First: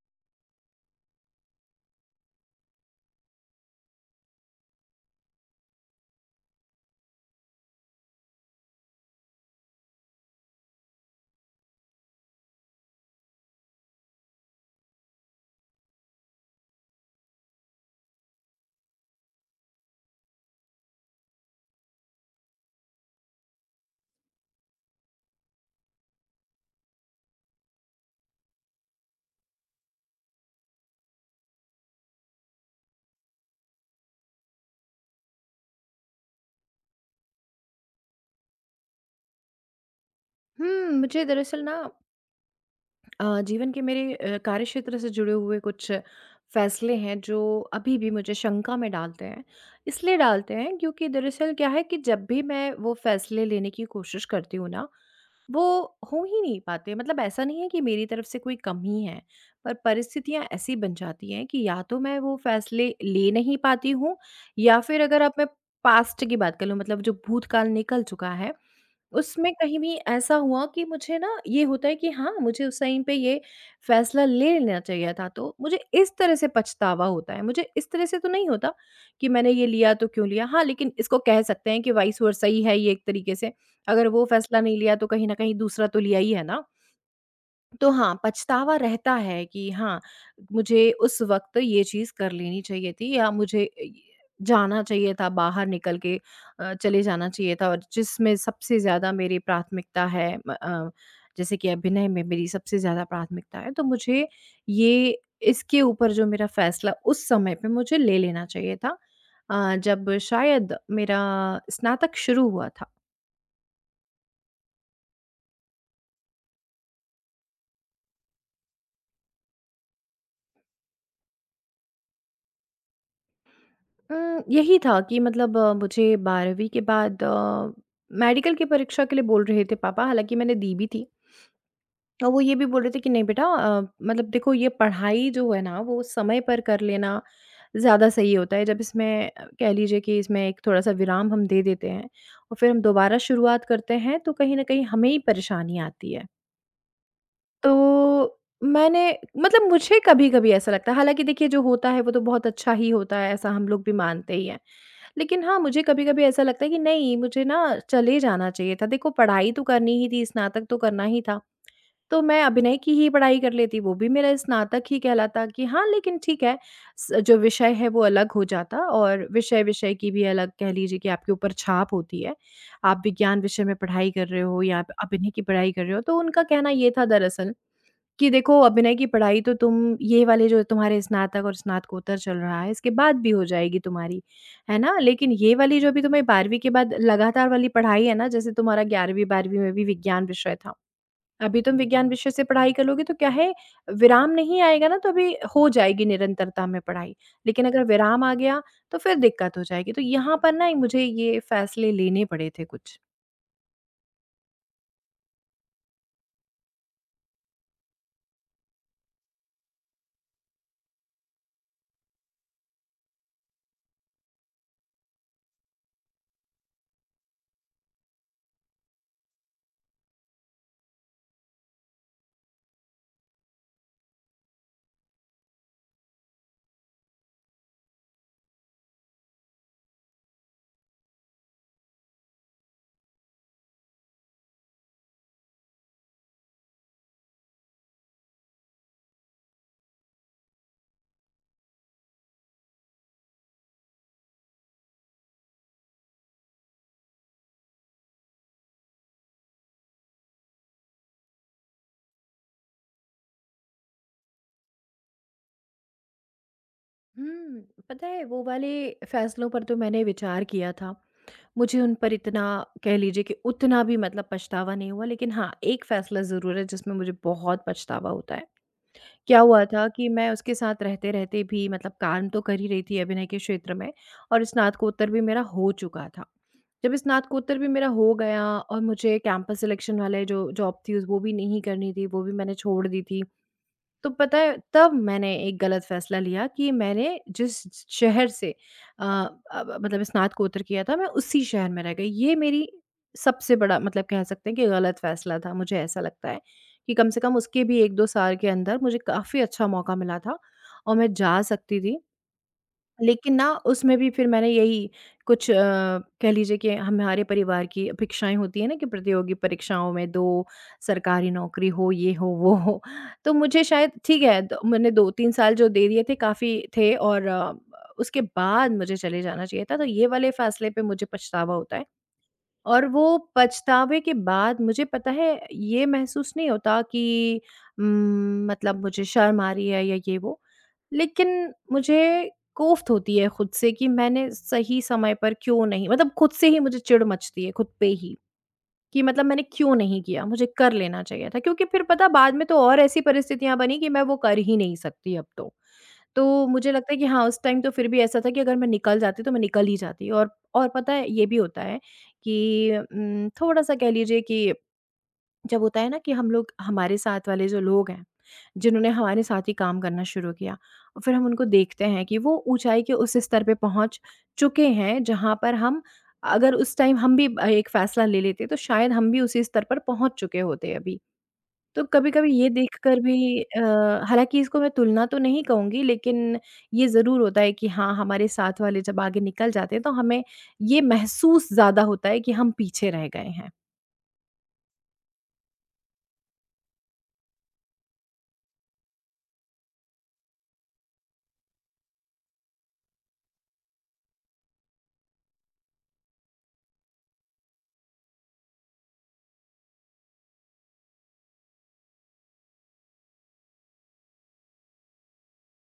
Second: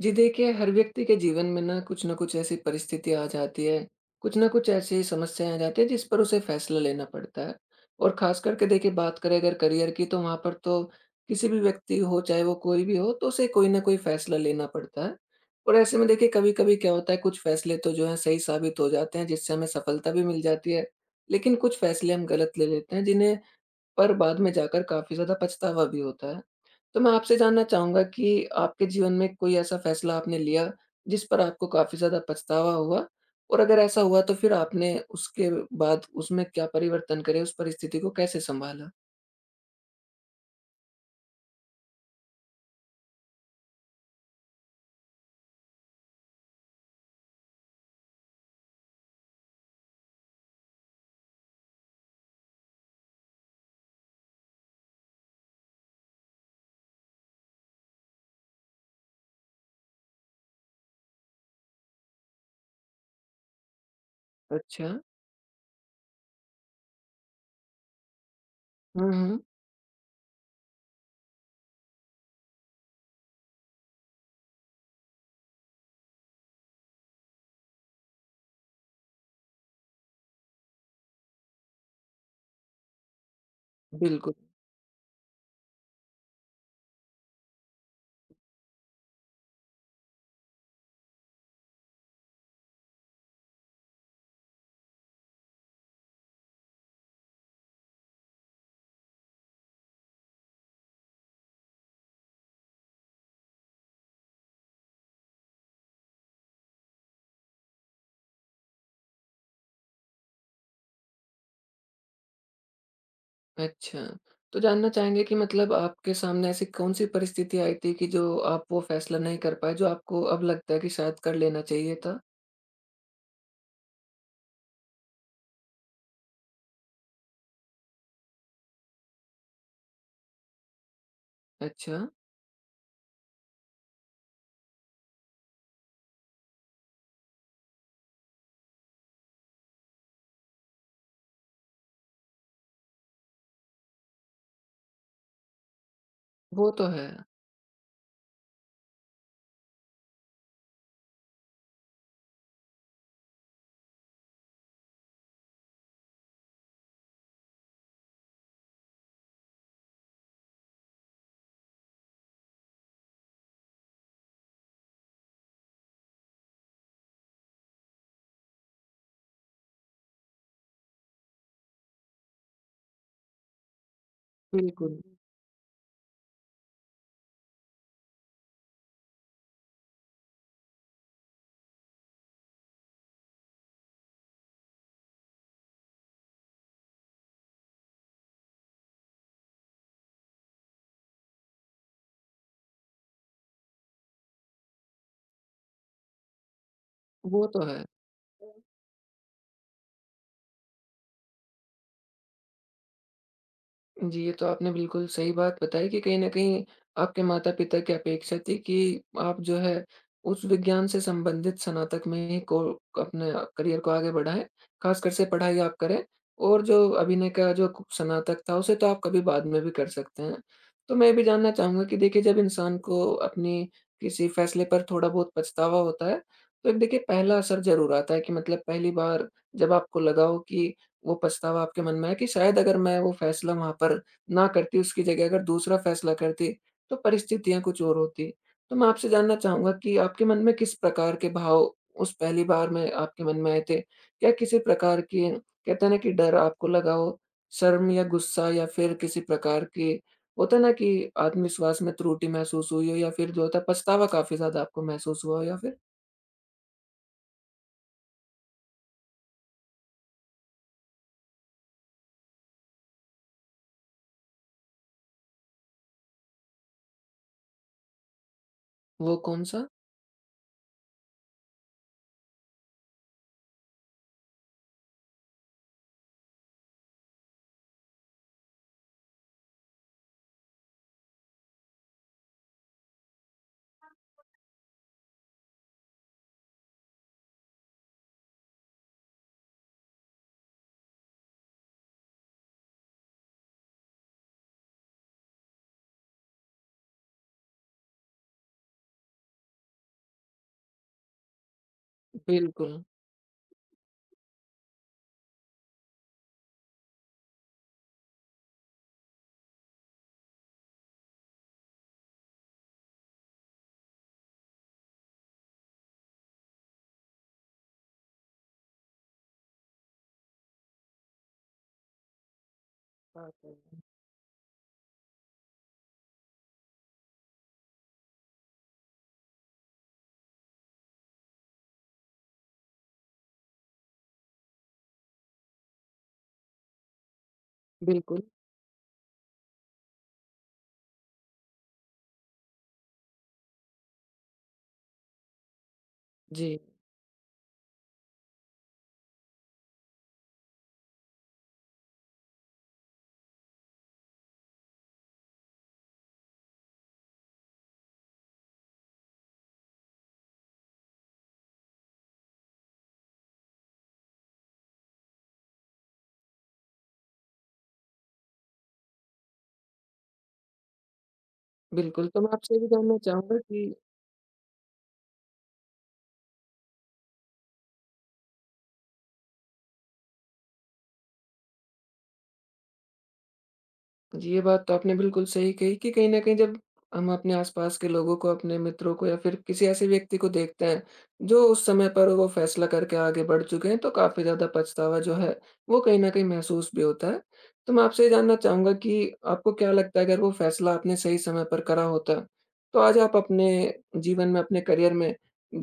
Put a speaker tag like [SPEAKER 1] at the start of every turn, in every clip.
[SPEAKER 1] जी देखिए, हर व्यक्ति के जीवन में ना कुछ न कुछ ऐसी परिस्थितियाँ आ जाती है, कुछ न कुछ ऐसी समस्याएँ आ जाती है जिस पर उसे फैसला लेना पड़ता है। और ख़ास करके देखिए, बात करें अगर करियर की, तो वहाँ पर तो किसी भी व्यक्ति हो, चाहे वो कोई भी हो, तो उसे कोई न कोई फैसला लेना पड़ता है। और ऐसे में देखिए, कभी-कभी क्या होता है, कुछ फैसले तो जो है सही साबित हो जाते हैं, जिससे हमें सफलता भी मिल जाती है। लेकिन कुछ फैसले हम गलत ले लेते हैं, जिन्हें पर बाद में जाकर काफ़ी ज़्यादा पछतावा भी होता है। तो मैं आपसे जानना चाहूँगा कि आपके जीवन में कोई ऐसा फ़ैसला आपने लिया, जिस पर आपको काफ़ी ज़्यादा पछतावा हुआ? और अगर ऐसा हुआ, तो फिर आपने उसके बाद उसमें क्या परिवर्तन करे, उस परिस्थिति को कैसे सँभाला?
[SPEAKER 2] मुझे दरअसल ना जीवन के मेरे कार्य क्षेत्र से जुड़े हुए कुछ फ़ैसले हैं जो अभी भी मुझे शंका में डालते हैं। इसलिए डालते हैं क्योंकि दरअसल क्या है कि जब भी मैं वो फ़ैसले लेने की कोशिश करती हूँ ना, वो हो ही नहीं पाते। मतलब ऐसा नहीं है कि मेरी तरफ से कोई कमी है, पर परिस्थितियाँ ऐसी बन जाती हैं कि या तो मैं वो फ़ैसले ले नहीं पाती हूँ या
[SPEAKER 1] अच्छा।
[SPEAKER 2] फिर अगर अब मैं पास्ट की बात कर लूँ, मतलब जो भूतकाल निकल चुका है,
[SPEAKER 1] हुँ, हुँ।
[SPEAKER 2] उसमें कहीं भी ऐसा हुआ कि मुझे ना ये होता है कि हाँ, मुझे उस टाइम पे ये फ़ैसला ले लेना चाहिए था, तो मुझे इस तरह से पछतावा होता है। मुझे इस तरह से तो नहीं होता कि मैंने ये लिया तो क्यों लिया? हाँ, लेकिन इसको कह सकते हैं कि वाइस वर्सा ही है ये एक तरीके से। अगर वो
[SPEAKER 1] बिल्कुल।
[SPEAKER 2] फ़ैसला नहीं लिया तो कहीं न कहीं दूसरा तो लिया ही है ना। तो हाँ, पछतावा रहता है कि हाँ, मुझे उस वक़्त ये चीज़ कर लेनी चाहिए थी या मुझे अ, य जाना चाहिए था, बाहर निकल के चले जाना चाहिए था और जिसमें सबसे ज़्यादा मेरी प्राथमिकता है, जैसे कि अभिनय में मेरी सबसे ज़्यादा प्राथमिकता है, तो मुझे ये इसके ऊपर जो मेरा फ़ैसला उस समय पे मुझे ले लेना चाहिए था जब शायद मेरा स्नातक शुरू हुआ था।
[SPEAKER 1] अच्छा। तो जानना चाहेंगे कि मतलब आपके सामने ऐसी कौन-सी परिस्थिति आई थी कि जो आप वो फ़ैसला नहीं कर पाए, जो आपको अब लगता है कि शायद कर लेना चाहिए था?
[SPEAKER 2] यही था कि मतलब मुझे 12वीं के बाद मेडिकल की परीक्षा के लिए बोल रहे थे पापा, हालाँकि मैंने दी भी थी।
[SPEAKER 1] अच्छा।
[SPEAKER 2] और वो ये भी बोल रहे थे कि नहीं बेटा मतलब देखो ये पढ़ाई जो है ना वो समय पर कर लेना ज़्यादा सही होता है। जब इसमें कह लीजिए कि इसमें एक थोड़ा-सा विराम हम दे देते हैं और फिर हम दोबारा शुरुआत करते हैं, तो कहीं न कहीं हमें ही परेशानी आती है।
[SPEAKER 1] वो तो है।
[SPEAKER 2] तो मैंने मतलब मुझे कभी-कभी ऐसा लगता है, हालाँकि देखिए जो होता है वो तो बहुत अच्छा ही होता है, ऐसा हम लोग भी मानते ही हैं। लेकिन हाँ, मुझे कभी-कभी ऐसा लगता है कि नहीं, मुझे ना चले जाना चाहिए था। देखो पढ़ाई तो करनी ही थी, स्नातक तो करना ही था। तो मैं अभिनय की ही पढ़ाई कर लेती, वो भी मेरा स्नातक ही कहलाता कि हाँ, लेकिन ठीक है, स जो विषय है वो अलग हो जाता और विषय-विषय की भी अलग, कह लीजिए कि आपके ऊपर छाप होती है। आप विज्ञान विषय में पढ़ाई कर रहे हो या आप
[SPEAKER 1] बिल्कुल,
[SPEAKER 2] अभिनय की पढ़ाई कर रहे हो, तो उनका कहना ये था दरअसल कि देखो अभिनय की पढ़ाई तो तुम ये वाले जो तुम्हारे स्नातक और स्नातकोत्तर चल रहा है इसके बाद भी हो जाएगी तुम्हारी, है ना? लेकिन ये वाली जो अभी तुम्हें 12वीं के बाद लगातार वाली पढ़ाई है ना, जैसे तुम्हारा 11वीं-12वीं में भी विज्ञान विषय था। अभी तुम विज्ञान विषय से पढ़ाई कर लोगे तो क्या है, विराम नहीं आएगा ना, तो अभी हो जाएगी निरंतरता में पढ़ाई।
[SPEAKER 1] वो तो
[SPEAKER 2] लेकिन अगर
[SPEAKER 1] है।
[SPEAKER 2] विराम आ गया तो फिर दिक्कत हो जाएगी। तो यहाँ पर ना मुझे ये फैसले लेने पड़े थे कुछ।
[SPEAKER 1] जी, ये तो आपने बिल्कुल सही बात बताई कि कहीं न कहीं आपके माता-पिता की अपेक्षा थी कि आप जो है उस विज्ञान से संबंधित स्नातक में ही को अपने करियर को आगे बढ़ाएँ, ख़ासकर से पढ़ाई आप करें, और जो अभिनय का जो स्नातक था उसे तो आप कभी बाद में भी कर सकते हैं। तो मैं ये भी जानना चाहूँगा कि देखिए, जब इंसान को अपनी किसी फ़ैसले पर थोड़ा बहुत पछतावा होता है, तो एक देखिए पहला असर ज़रूर आता है कि मतलब पहली बार जब आपको लगा हो कि वो पछतावा आपके मन में है कि शायद अगर मैं वो फ़ैसला वहाँ पर ना करती, उसकी जगह अगर दूसरा फ़ैसला करती, तो परिस्थितियाँ कुछ और होती। तो मैं आपसे जानना चाहूँगा कि आपके मन में किस प्रकार के भाव उस पहली बार में आपके मन में आए थे? क्या किसी प्रकार की, कहते हैं ना, कि डर आपको लगा हो, शर्म या गुस्सा, या फिर किसी प्रकार की, होता है ना, कि आत्मविश्वास में त्रुटि महसूस हुई हो, या फिर जो होता है पछतावा काफ़ी ज़्यादा आपको महसूस हुआ हो, या फिर
[SPEAKER 2] हुँ, पता है, वो वाले फ़ैसलों पर तो मैंने विचार किया था। मुझे उन पर इतना, कह लीजिए कि उतना भी मतलब पछतावा नहीं हुआ, लेकिन हाँ, एक फ़ैसला ज़रूर है जिसमें मुझे बहुत पछतावा होता है।
[SPEAKER 1] वो
[SPEAKER 2] क्या हुआ
[SPEAKER 1] कौन-सा?
[SPEAKER 2] था कि मैं उसके साथ रहते-रहते भी मतलब काम तो कर ही रही थी अभिनय के क्षेत्र में और स्नातकोत्तर भी मेरा हो चुका था। जब स्नातकोत्तर भी मेरा हो गया और मुझे कैंपस सिलेक्शन वाले जो जॉब थी उस वो भी नहीं करनी थी, वो भी मैंने छोड़ दी थी। तो पता है, तब मैंने एक गलत फ़ैसला लिया कि मैंने जिस शहर से अब मतलब स्नातकोत्तर किया था मैं उसी शहर में रह गई। ये मेरी सबसे बड़ा मतलब कह सकते हैं कि गलत फ़ैसला था, मुझे ऐसा लगता है, कि कम से कम उसके भी 1-2 साल के अंदर मुझे काफ़ी अच्छा मौका मिला था और मैं जा सकती थी।
[SPEAKER 1] बिल्कुल।
[SPEAKER 2] लेकिन ना उसमें भी फिर मैंने यही कुछ, कह लीजिए कि हमारे परिवार की अपेक्षाएँ होती है ना कि प्रतियोगी परीक्षाओं में दो, सरकारी नौकरी हो, ये हो, वो हो। तो मुझे शायद ठीक है, द मैंने 2-3 साल जो दे दिए थे काफ़ी थे और उसके बाद मुझे चले जाना चाहिए था। तो ये वाले फ़ैसले पे मुझे पछतावा होता है। और वो पछतावे के बाद मुझे पता है ये महसूस नहीं होता कि मतलब मुझे शर्म आ रही है या ये वो। लेकिन मुझे कोफ्त होती है खुद से कि मैंने सही समय पर क्यों नहीं, मतलब खुद से ही मुझे चिढ़ मचती है खुद पे ही,
[SPEAKER 1] बिल्कुल।
[SPEAKER 2] कि मतलब मैंने क्यों नहीं किया, मुझे कर लेना चाहिए था। क्योंकि फिर पता बाद में तो और ऐसी परिस्थितियाँ बनी कि मैं वो कर ही नहीं सकती अब तो। तो
[SPEAKER 1] जी।
[SPEAKER 2] मुझे लगता है कि हाँ, उस टाइम तो फिर भी ऐसा था कि अगर मैं निकल जाती तो मैं निकल ही जाती, और पता है, ये भी होता है कि थोड़ा-सा, कह लीजिए कि जब होता है ना कि हम लोग, हमारे साथ वाले जो लोग हैं, जिन्होंने हमारे साथ ही काम करना शुरू किया और फिर हम उनको देखते हैं कि वो ऊँचाई के उस स्तर पे पहुँच चुके हैं जहाँ पर हम, अगर उस टाइम हम भी एक फ़ैसला ले लेते तो शायद हम भी उसी स्तर पर पहुँच चुके होते अभी। तो
[SPEAKER 1] बिल्कुल, तो मैं
[SPEAKER 2] कभी-कभी ये
[SPEAKER 1] आपसे ये भी जानना
[SPEAKER 2] देखकर
[SPEAKER 1] चाहूँगा
[SPEAKER 2] भी,
[SPEAKER 1] कि
[SPEAKER 2] हालाँकि इसको मैं तुलना तो नहीं कहूँगी, लेकिन ये ज़रूर होता है कि हाँ, हमारे साथ वाले जब आगे निकल जाते हैं तो हमें ये महसूस ज़्यादा होता है कि हम पीछे रह गए हैं।
[SPEAKER 1] जी, ये बात तो आपने बिल्कुल सही कही कि कहीं न कहीं जब हम अपने आस-पास के लोगों को, अपने मित्रों को, या फिर किसी ऐसे व्यक्ति को देखते हैं, जो उस समय पर वो फैसला करके आगे बढ़ चुके हैं, तो काफ़ी ज़्यादा पछतावा जो है, वो कहीं न कहीं महसूस भी होता है। तो मैं आपसे ये जानना चाहूँगा कि आपको क्या लगता है, अगर वो फैसला आपने सही समय पर करा होता, तो आज आप अपने जीवन में, अपने करियर में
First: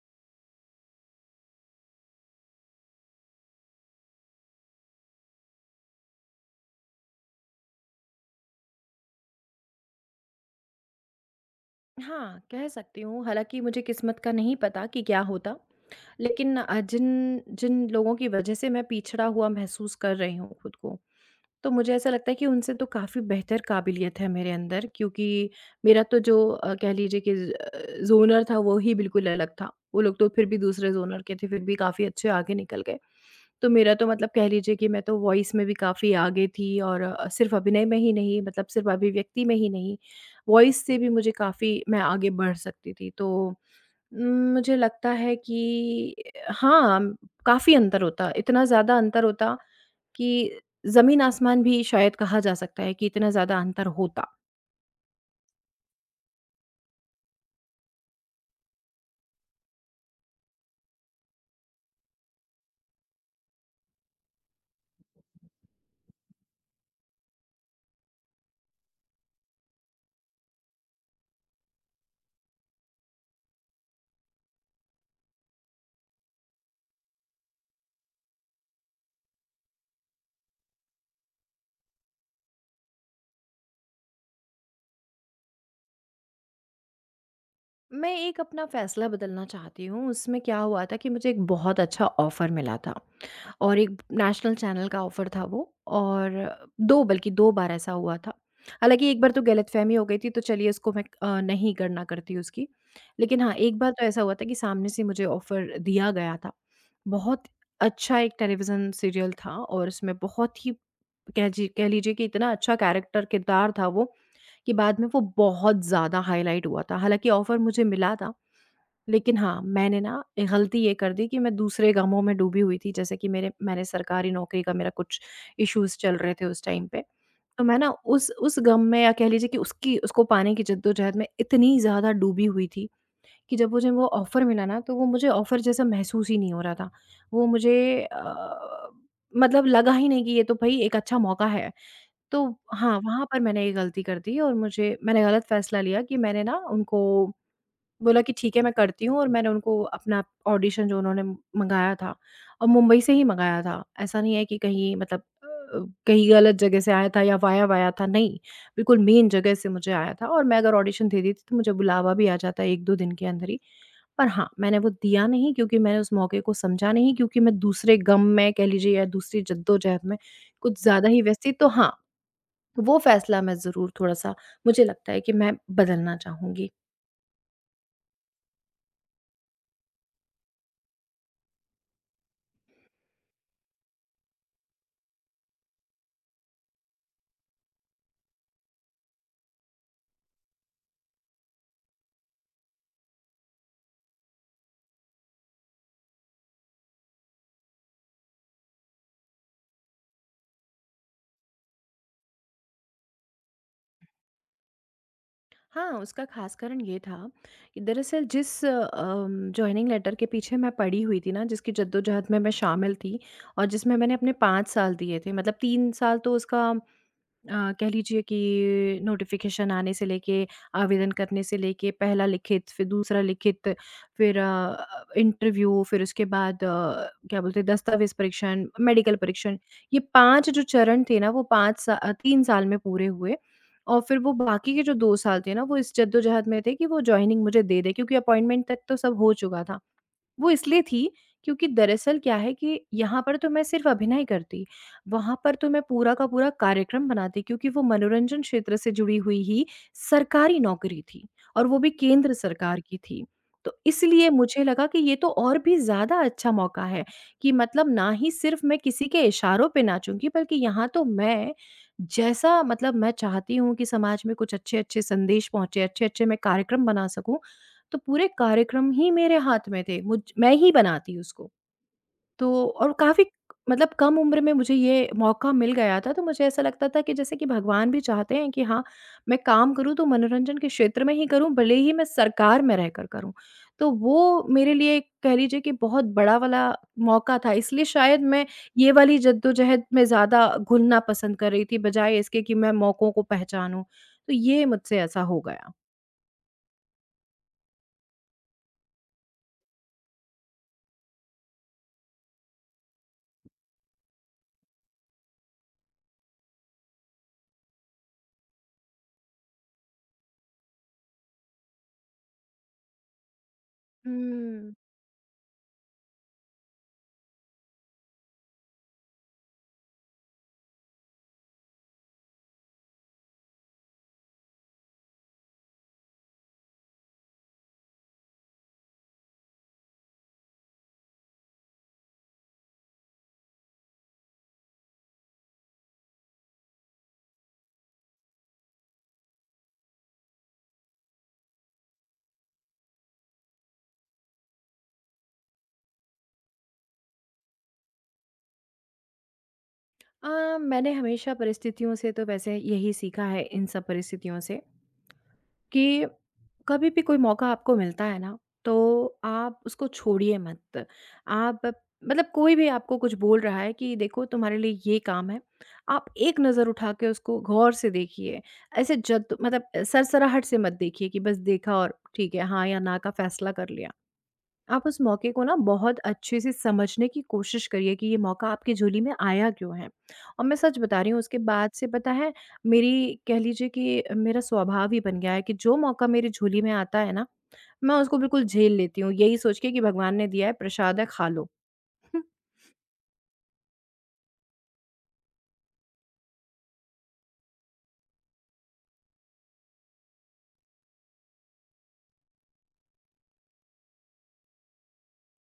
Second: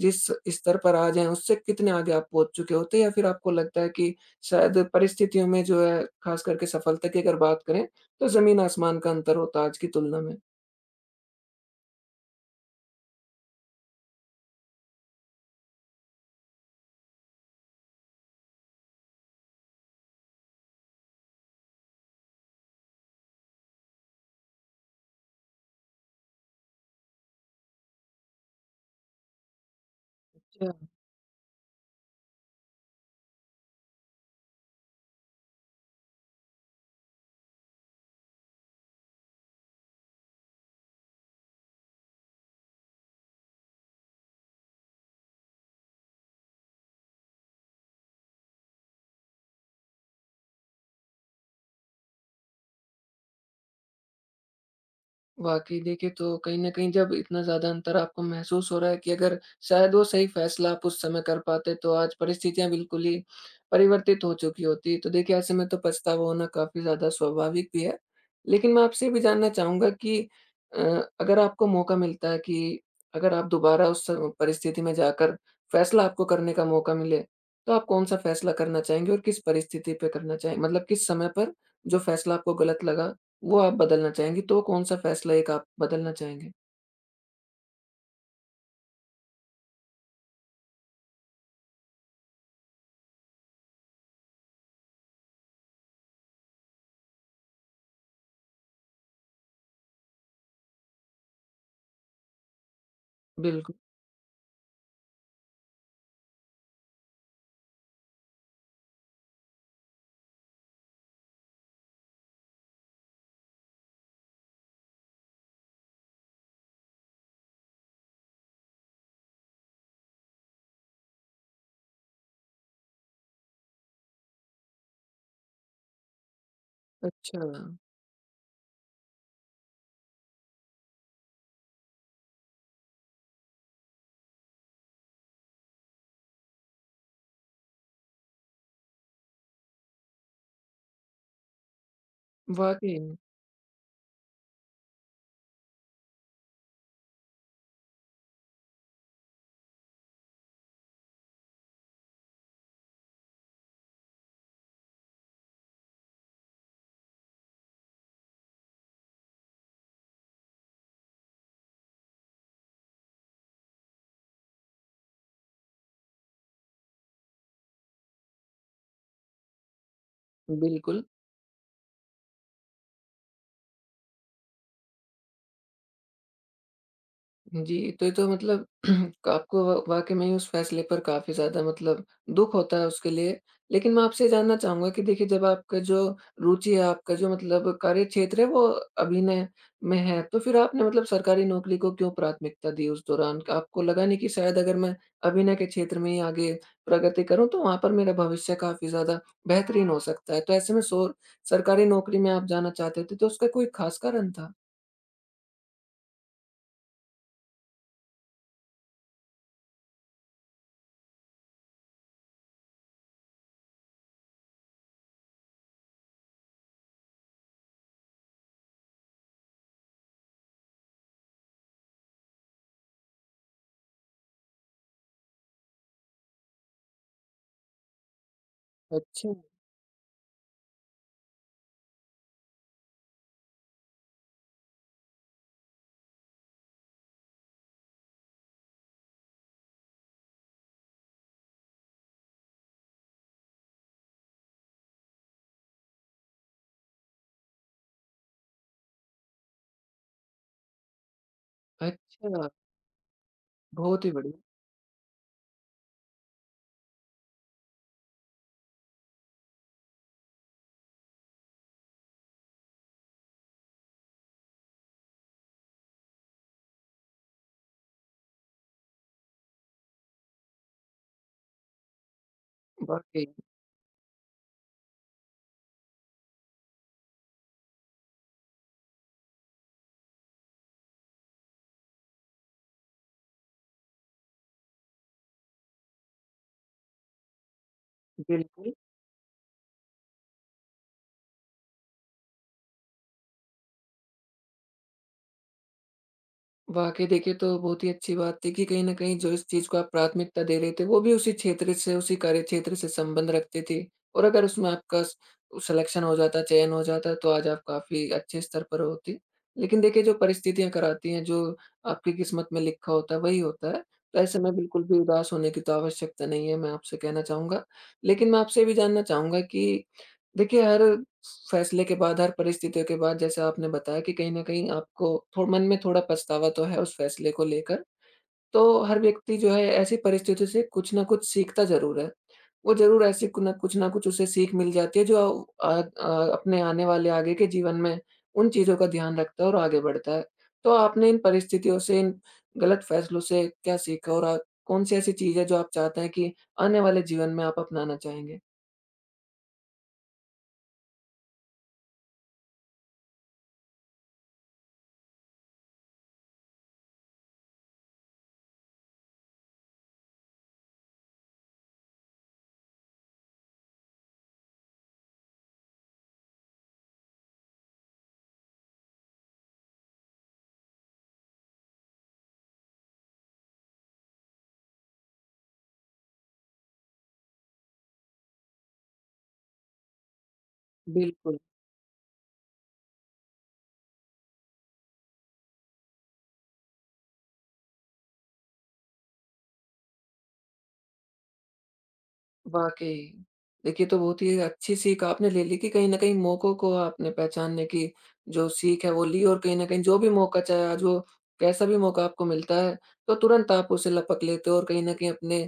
[SPEAKER 1] जिस स्तर पर आज हैं, उससे कितने आगे आप पहुँच चुके होते? या फिर आपको लगता है कि शायद परिस्थितियों में जो है, ख़ास करके सफलता की अगर बात करें, तो ज़मीन आसमान का अंतर होता आज की तुलना में।
[SPEAKER 2] हाँ, कह सकती हूँ, हालाँकि मुझे किस्मत का नहीं पता कि क्या होता। लेकिन जिन जिन लोगों की वजह से मैं पिछड़ा हुआ महसूस कर रही हूँ खुद को, तो मुझे ऐसा लगता है कि उनसे तो काफ़ी बेहतर काबिलियत है मेरे अंदर, क्योंकि मेरा तो जो कह लीजिए कि ज़ोनर था वो ही बिल्कुल अलग था। वो लोग तो फिर भी दूसरे ज़ोनर के थे, फिर भी काफ़ी अच्छे आगे निकल गए। तो मेरा तो मतलब कह लीजिए कि मैं तो वॉइस में भी काफ़ी आगे थी और सिर्फ़ अभिनय में ही नहीं, मतलब सिर्फ़ अभिव्यक्ति में ही नहीं, वॉइस से भी मुझे काफ़ी, मैं आगे बढ़ सकती थी। तो उम, मुझे लगता है कि हाँ, काफ़ी अंतर होता, इतना ज़्यादा अंतर होता कि ज़मीन-आसमान भी शायद कहा जा सकता है कि इतना ज़्यादा अंतर होता।
[SPEAKER 1] वाक़ई देखिए, तो कहीं न कहीं जब इतना ज़्यादा अंतर आपको महसूस हो रहा है कि अगर शायद वो सही फ़ैसला आप उस समय कर पाते, तो आज परिस्थितियाँ बिल्कुल ही परिवर्तित हो चुकी होती। तो देखिए, ऐसे में तो पछतावा होना काफ़ी ज़्यादा स्वाभाविक भी है। लेकिन मैं आपसे ये भी जानना चाहूँगा कि अ, अगर आपको मौका मिलता है कि अगर आप दोबारा उस स परिस्थिति में जाकर फ़ैसला आपको करने का मौका मिले, तो आप कौन-सा फ़ैसला करना चाहेंगे और किस परिस्थिति पे करना चाहें, मतलब किस समय पर जो फ़ैसला आपको गलत लगा वो आप बदलना चाहेंगी, तो कौन-सा फैसला एक आप बदलना चाहेंगे?
[SPEAKER 2] मैं एक अपना फ़ैसला बदलना चाहती हूँ, उसमें क्या हुआ था कि मुझे एक बहुत अच्छा ऑफ़र मिला था। और एक नेशनल चैनल का ऑफ़र था वो, और 2, बल्कि 2 बार ऐसा हुआ था। हालाँकि एक बार तो गलतफ़हमी हो गई थी, तो चलिए इसको मैं नहीं गणना करती उसकी। लेकिन हाँ,
[SPEAKER 1] बिल्कुल।
[SPEAKER 2] एक बार तो ऐसा हुआ था कि सामने से मुझे ऑफ़र दिया गया था। बहुत अच्छा एक टेलीविज़न सीरियल था और उसमें बहुत ही, कह लीजिए कि इतना अच्छा कैरेक्टर किरदार था वो, कि बाद में वो बहुत ज़्यादा हाइलाइट हुआ था। हालाँकि ऑफ़र मुझे मिला था, लेकिन हाँ, मैंने ना गलती ये कर दी कि मैं दूसरे गमों में डूबी हुई थी, जैसे कि मेरे मैंने सरकारी नौकरी का मेरा कुछ इश्यूज़ चल रहे थे उस टाइम पे।
[SPEAKER 1] अच्छा।
[SPEAKER 2] तो मैं ना उस गम में, या कह लीजिए कि उसकी उसको पाने की जद्दोजहद में इतनी ज़्यादा डूबी हुई थी कि जब मुझे वो ऑफ़र मिला ना, तो वो मुझे ऑफ़र जैसा महसूस ही नहीं हो रहा था। वो मुझे अ, मतलब लगा ही नहीं कि ये तो भई एक अच्छा मौका है। तो
[SPEAKER 1] वाक़ई
[SPEAKER 2] हाँ,
[SPEAKER 1] में।
[SPEAKER 2] वहाँ पर मैंने ये गलती कर दी और मुझे मैंने गलत फ़ैसला लिया कि मैंने ना उनको बोला कि ठीक है मैं करती हूँ, और मैंने उनको अपना ऑडिशन जो उन्होंने मँगाया था और मुंबई से ही मँगाया था। ऐसा नहीं है कि कहीं मतलब अ, कहीं गलत जगह से आया था या वाया-वाया था, नहीं। बिल्कुल मेन जगह से मुझे आया था और मैं अगर ऑडिशन दे देती तो मुझे बुलावा भी आ जाता 1-2 दिन के अंदर ही। पर हाँ, मैंने वो दिया नहीं क्योंकि मैंने उस मौके को समझा नहीं, क्योंकि मैं दूसरे गम में, कह लीजिए, या दूसरी जद्दोजहद में कुछ
[SPEAKER 1] बिल्कुल।
[SPEAKER 2] ज़्यादा ही व्यस्त थी। तो हाँ, वो फ़ैसला मैं ज़रूर थोड़ा-सा, मुझे लगता है कि मैं बदलना चाहूँगी।
[SPEAKER 1] जी, तो ये तो मतलब आपको व वाक़ई में ही उस फ़ैसले पर काफ़ी ज़्यादा मतलब दुःख होता है उसके लिए। लेकिन मैं आपसे ये जानना चाहूँगा कि देखिए, जब आपका जो रुचि है, आपका जो मतलब कार्यक्षेत्र है वो अभिनय में है, तो फिर आपने मतलब सरकारी नौकरी को क्यों प्राथमिकता दी उस दौरान? आपको लगा नहीं कि शायद अगर मैं अभिनय के क्षेत्र में ही आगे प्रगति करूँ तो वहाँ पर मेरा भविष्य काफ़ी ज़्यादा बेहतरीन हो सकता है। तो ऐसे में सोर सरकारी नौकरी में आप जाना चाहते थे, तो उसका कोई ख़ास कारण था?
[SPEAKER 2] हाँ, उसका ख़ास कारण ये था कि दरअसल जिस जॉइनिंग लेटर के पीछे मैं पड़ी हुई थी ना, जिसकी जद्दोजहद में मैं शामिल थी और जिसमें मैंने अपने 5 साल दिए थे, मतलब 3 साल तो उसका कह लीजिए कि नोटिफ़िकेशन आने से लेके, आवेदन करने से लेके पहला लिखित, फिर दूसरा लिखित, फिर इंटरव्यू, फिर उसके बाद क्या बोलते हैं दस्तावेज़ परीक्षण, मेडिकल
[SPEAKER 1] अच्छा, अच्छा।
[SPEAKER 2] परीक्षण। ये 5 जो चरण थे ना वो 3 साल में पूरे हुए और फिर वो बाकी के जो 2 साल थे ना वो इस जद्दोजहद में थे कि वो जॉइनिंग मुझे दे दें क्योंकि अपॉइंटमेंट तक तो सब हो चुका था। वो इसलिए थी क्योंकि दरअसल क्या है कि यहाँ पर तो मैं सिर्फ़ अभिनय करती, वहाँ पर तो मैं पूरा का पूरा कार्यक्रम बनाती क्योंकि वो मनोरंजन क्षेत्र से जुड़ी हुई ही सरकारी नौकरी थी और वो भी
[SPEAKER 1] अच्छा,
[SPEAKER 2] केंद्र सरकार की थी। तो
[SPEAKER 1] बहुत ही
[SPEAKER 2] इसलिए
[SPEAKER 1] बढ़िया।
[SPEAKER 2] मुझे लगा कि ये तो और भी ज़्यादा अच्छा मौका है कि मतलब ना ही सिर्फ़ मैं किसी के इशारों पे नाचूँगी, बल्कि यहाँ तो मैं जैसा मतलब मैं चाहती हूँ कि समाज में कुछ अच्छे-अच्छे संदेश पहुँचे, अच्छे-अच्छे मैं कार्यक्रम बना सकूँ, तो पूरे कार्यक्रम ही मेरे हाथ में थे। मुझ मैं ही बनाती उसको। तो और काफ़ी
[SPEAKER 1] वाक़ई।
[SPEAKER 2] मतलब कम उम्र में मुझे ये मौका मिल गया था, तो मुझे ऐसा लगता था कि जैसे कि भगवान भी चाहते हैं कि हाँ, मैं काम करूँ तो मनोरंजन के क्षेत्र में ही करूँ, भले ही मैं सरकार में रहकर करूँ। तो वो मेरे लिए कह लीजिए कि बहुत बड़ा वाला मौका था, इसलिए शायद मैं
[SPEAKER 1] बिल्कुल।
[SPEAKER 2] ये वाली जद्दोजहद में ज़्यादा घुलना पसंद कर रही थी, बजाए इसके कि मैं मौकों को पहचानूँ। तो ये मुझसे ऐसा हो गया।
[SPEAKER 1] वाक़ई देखिए, तो बहुत ही अच्छी बात थी कि कहीं न कहीं जो इस चीज़ को आप प्राथमिकता दे रहे थे, वो भी उसी क्षेत्र से, उसी कार्यक्षेत्र से संबंध रखती थी, और अगर उसमें आपका स सिलेक्शन हो जाता, चयन हो जाता, तो आज आप काफ़ी अच्छे स्तर पर होती। लेकिन देखिए, जो परिस्थितियाँ कराती हैं, जो आपकी किस्मत में लिखा होता है, वही होता है। तो ऐसे में
[SPEAKER 2] हुँ।
[SPEAKER 1] बिल्कुल भी उदास होने की तो आवश्यकता नहीं है, मैं आपसे कहना चाहूँगा। लेकिन मैं आपसे ये भी जानना चाहूँगा कि देखिए, हर फैसले के बाद, हर परिस्थितियों के बाद, जैसा आपने बताया कि कहीं न कहीं आपको थो मन में थोड़ा पछतावा तो है उस फैसले को लेकर। तो हर व्यक्ति जो है ऐसी परिस्थितियों से कुछ न कुछ सीखता ज़रूर है। वो ज़रूर ऐसी कु न कुछ न कुछ उसे सीख मिल जाती है जो अपने आने वाले आगे के जीवन में उन चीज़ों का ध्यान रखता है और आगे बढ़ता है। तो आपने इन परिस्थितियों से, इन गलत फैसलों से क्या सीखा, और कौन-सी ऐसी चीज़ है जो आप चाहते हैं कि आने वाले जीवन में आप अपनाना चाहेंगे?
[SPEAKER 2] मैंने हमेशा परिस्थितियों से तो वैसे यही सीखा है इन सब परिस्थितियों से कि कभी भी कोई मौका आपको मिलता है ना, तो आप उसको छोड़िए मत। आप मतलब कोई भी आपको कुछ बोल रहा है कि देखो तुम्हारे लिए ये काम है, आप एक नज़र उठा के उसको गौर से देखिए। ऐसे जद मतलब सरसराहट से मत देखिए कि बस देखा और ठीक है, हाँ या ना का फैसला कर लिया। आप उस मौके को ना बहुत अच्छे से समझने की कोशिश करिए कि ये मौका आपकी झोली में आया क्यों है। और मैं सच बता रही हूँ, उसके
[SPEAKER 1] बिल्कुल।
[SPEAKER 2] बाद से पता है मेरी, कह लीजिए कि मेरा स्वभाव ही बन गया है कि जो मौका मेरी झोली में आता है ना, मैं उसको बिल्कुल झेल लेती हूँ, यही सोच के कि भगवान ने दिया है, प्रसाद है, खा लो।
[SPEAKER 1] वाक़ई। देखिए, तो बहुत ही अच्छी सीख आपने ले ली कि कहीं न कहीं मौकों को आपने पहचानने की जो सीख है वो ली, और कहीं न कहीं जो भी मौका, चाहे आज वो कैसा भी मौका आपको मिलता है, तो तुरंत आप उसे लपक लेते हो और कहीं न कहीं अपने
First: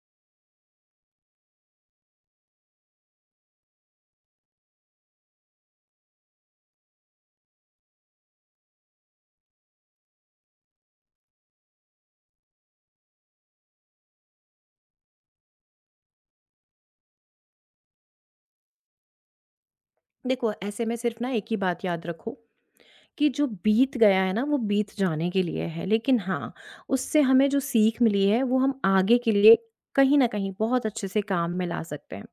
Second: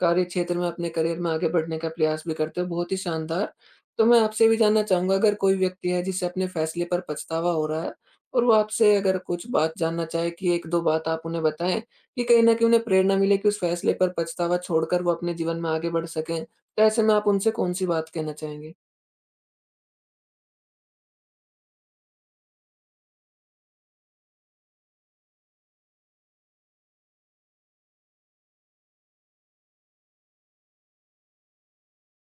[SPEAKER 1] कार्यक्षेत्र में, अपने करियर में आगे बढ़ने का प्रयास भी करते हो। बहुत ही शानदार। तो मैं आपसे भी जानना चाहूँगा, अगर कोई व्यक्ति है जिसे अपने फैसले पर पछतावा हो रहा है और वो आपसे अगर कुछ बात जानना चाहे कि 1-2 बात आप उन्हें बताएँ कि कहीं न कहीं उन्हें प्रेरणा मिले कि उस फैसले पर पछतावा छोड़कर वो अपने जीवन में आगे बढ़ सकें, तो ऐसे में आप उनसे कौन-सी बात कहना चाहेंगे?
[SPEAKER 2] देखो, ऐसे में सिर्फ ना एक ही बात याद रखो कि जो बीत गया है ना, वो बीत जाने के लिए है, लेकिन हाँ, उससे हमें जो सीख मिली है वो हम आगे के लिए कहीं ना कहीं बहुत अच्छे से काम में ला सकते हैं।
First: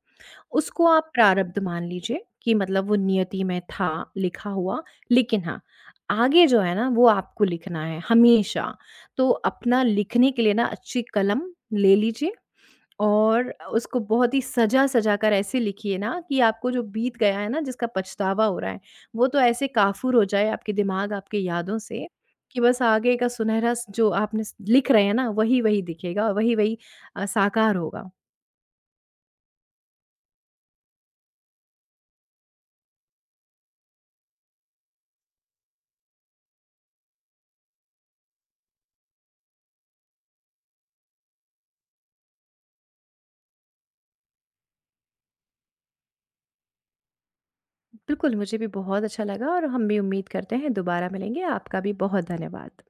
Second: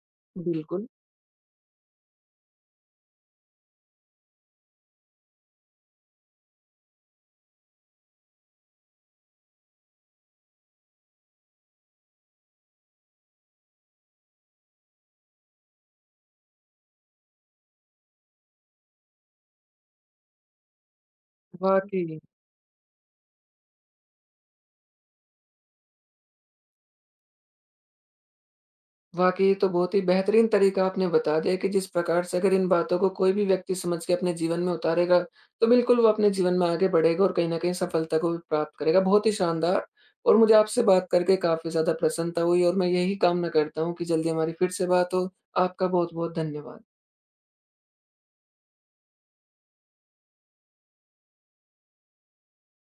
[SPEAKER 2] उसको
[SPEAKER 1] बिल्कुल।
[SPEAKER 2] आप प्रारब्ध मान लीजिए कि मतलब वो नियति में था, लिखा हुआ। लेकिन हाँ, आगे जो है ना वो आपको लिखना है हमेशा। तो अपना लिखने के लिए ना अच्छी कलम ले लीजिए और उसको बहुत ही सजा-सजा कर ऐसे लिखिए ना कि आपको जो बीत गया है ना, जिसका पछतावा हो रहा है, वो तो ऐसे काफ़ूर हो जाए आपके दिमाग, आपके यादों से
[SPEAKER 1] वाक़ई,
[SPEAKER 2] कि बस आगे का सुनहरा स जो आपने स लिख रहे हैं ना, वही-वही दिखेगा और वही-वही साकार होगा।
[SPEAKER 1] वाक़ई ये तो बहुत ही बेहतरीन तरीका आपने बता दिया कि जिस प्रकार से अगर इन बातों को कोई भी व्यक्ति समझ के अपने जीवन में उतारेगा, तो बिल्कुल वो अपने जीवन में आगे बढ़ेगा और कहीं न कहीं सफलता को भी प्राप्त करेगा। बहुत ही शानदार, और मुझे आपसे बात करके काफ़ी ज़्यादा प्रसन्नता हुई, और मैं यही कामना करता हूँ कि जल्दी हमारी फिर से बात हो। आपका बहुत-बहुत धन्यवाद।
[SPEAKER 2] बिल्कुल, मुझे भी बहुत अच्छा लगा और हम भी उम्मीद करते हैं दोबारा मिलेंगे। आपका भी बहुत धन्यवाद।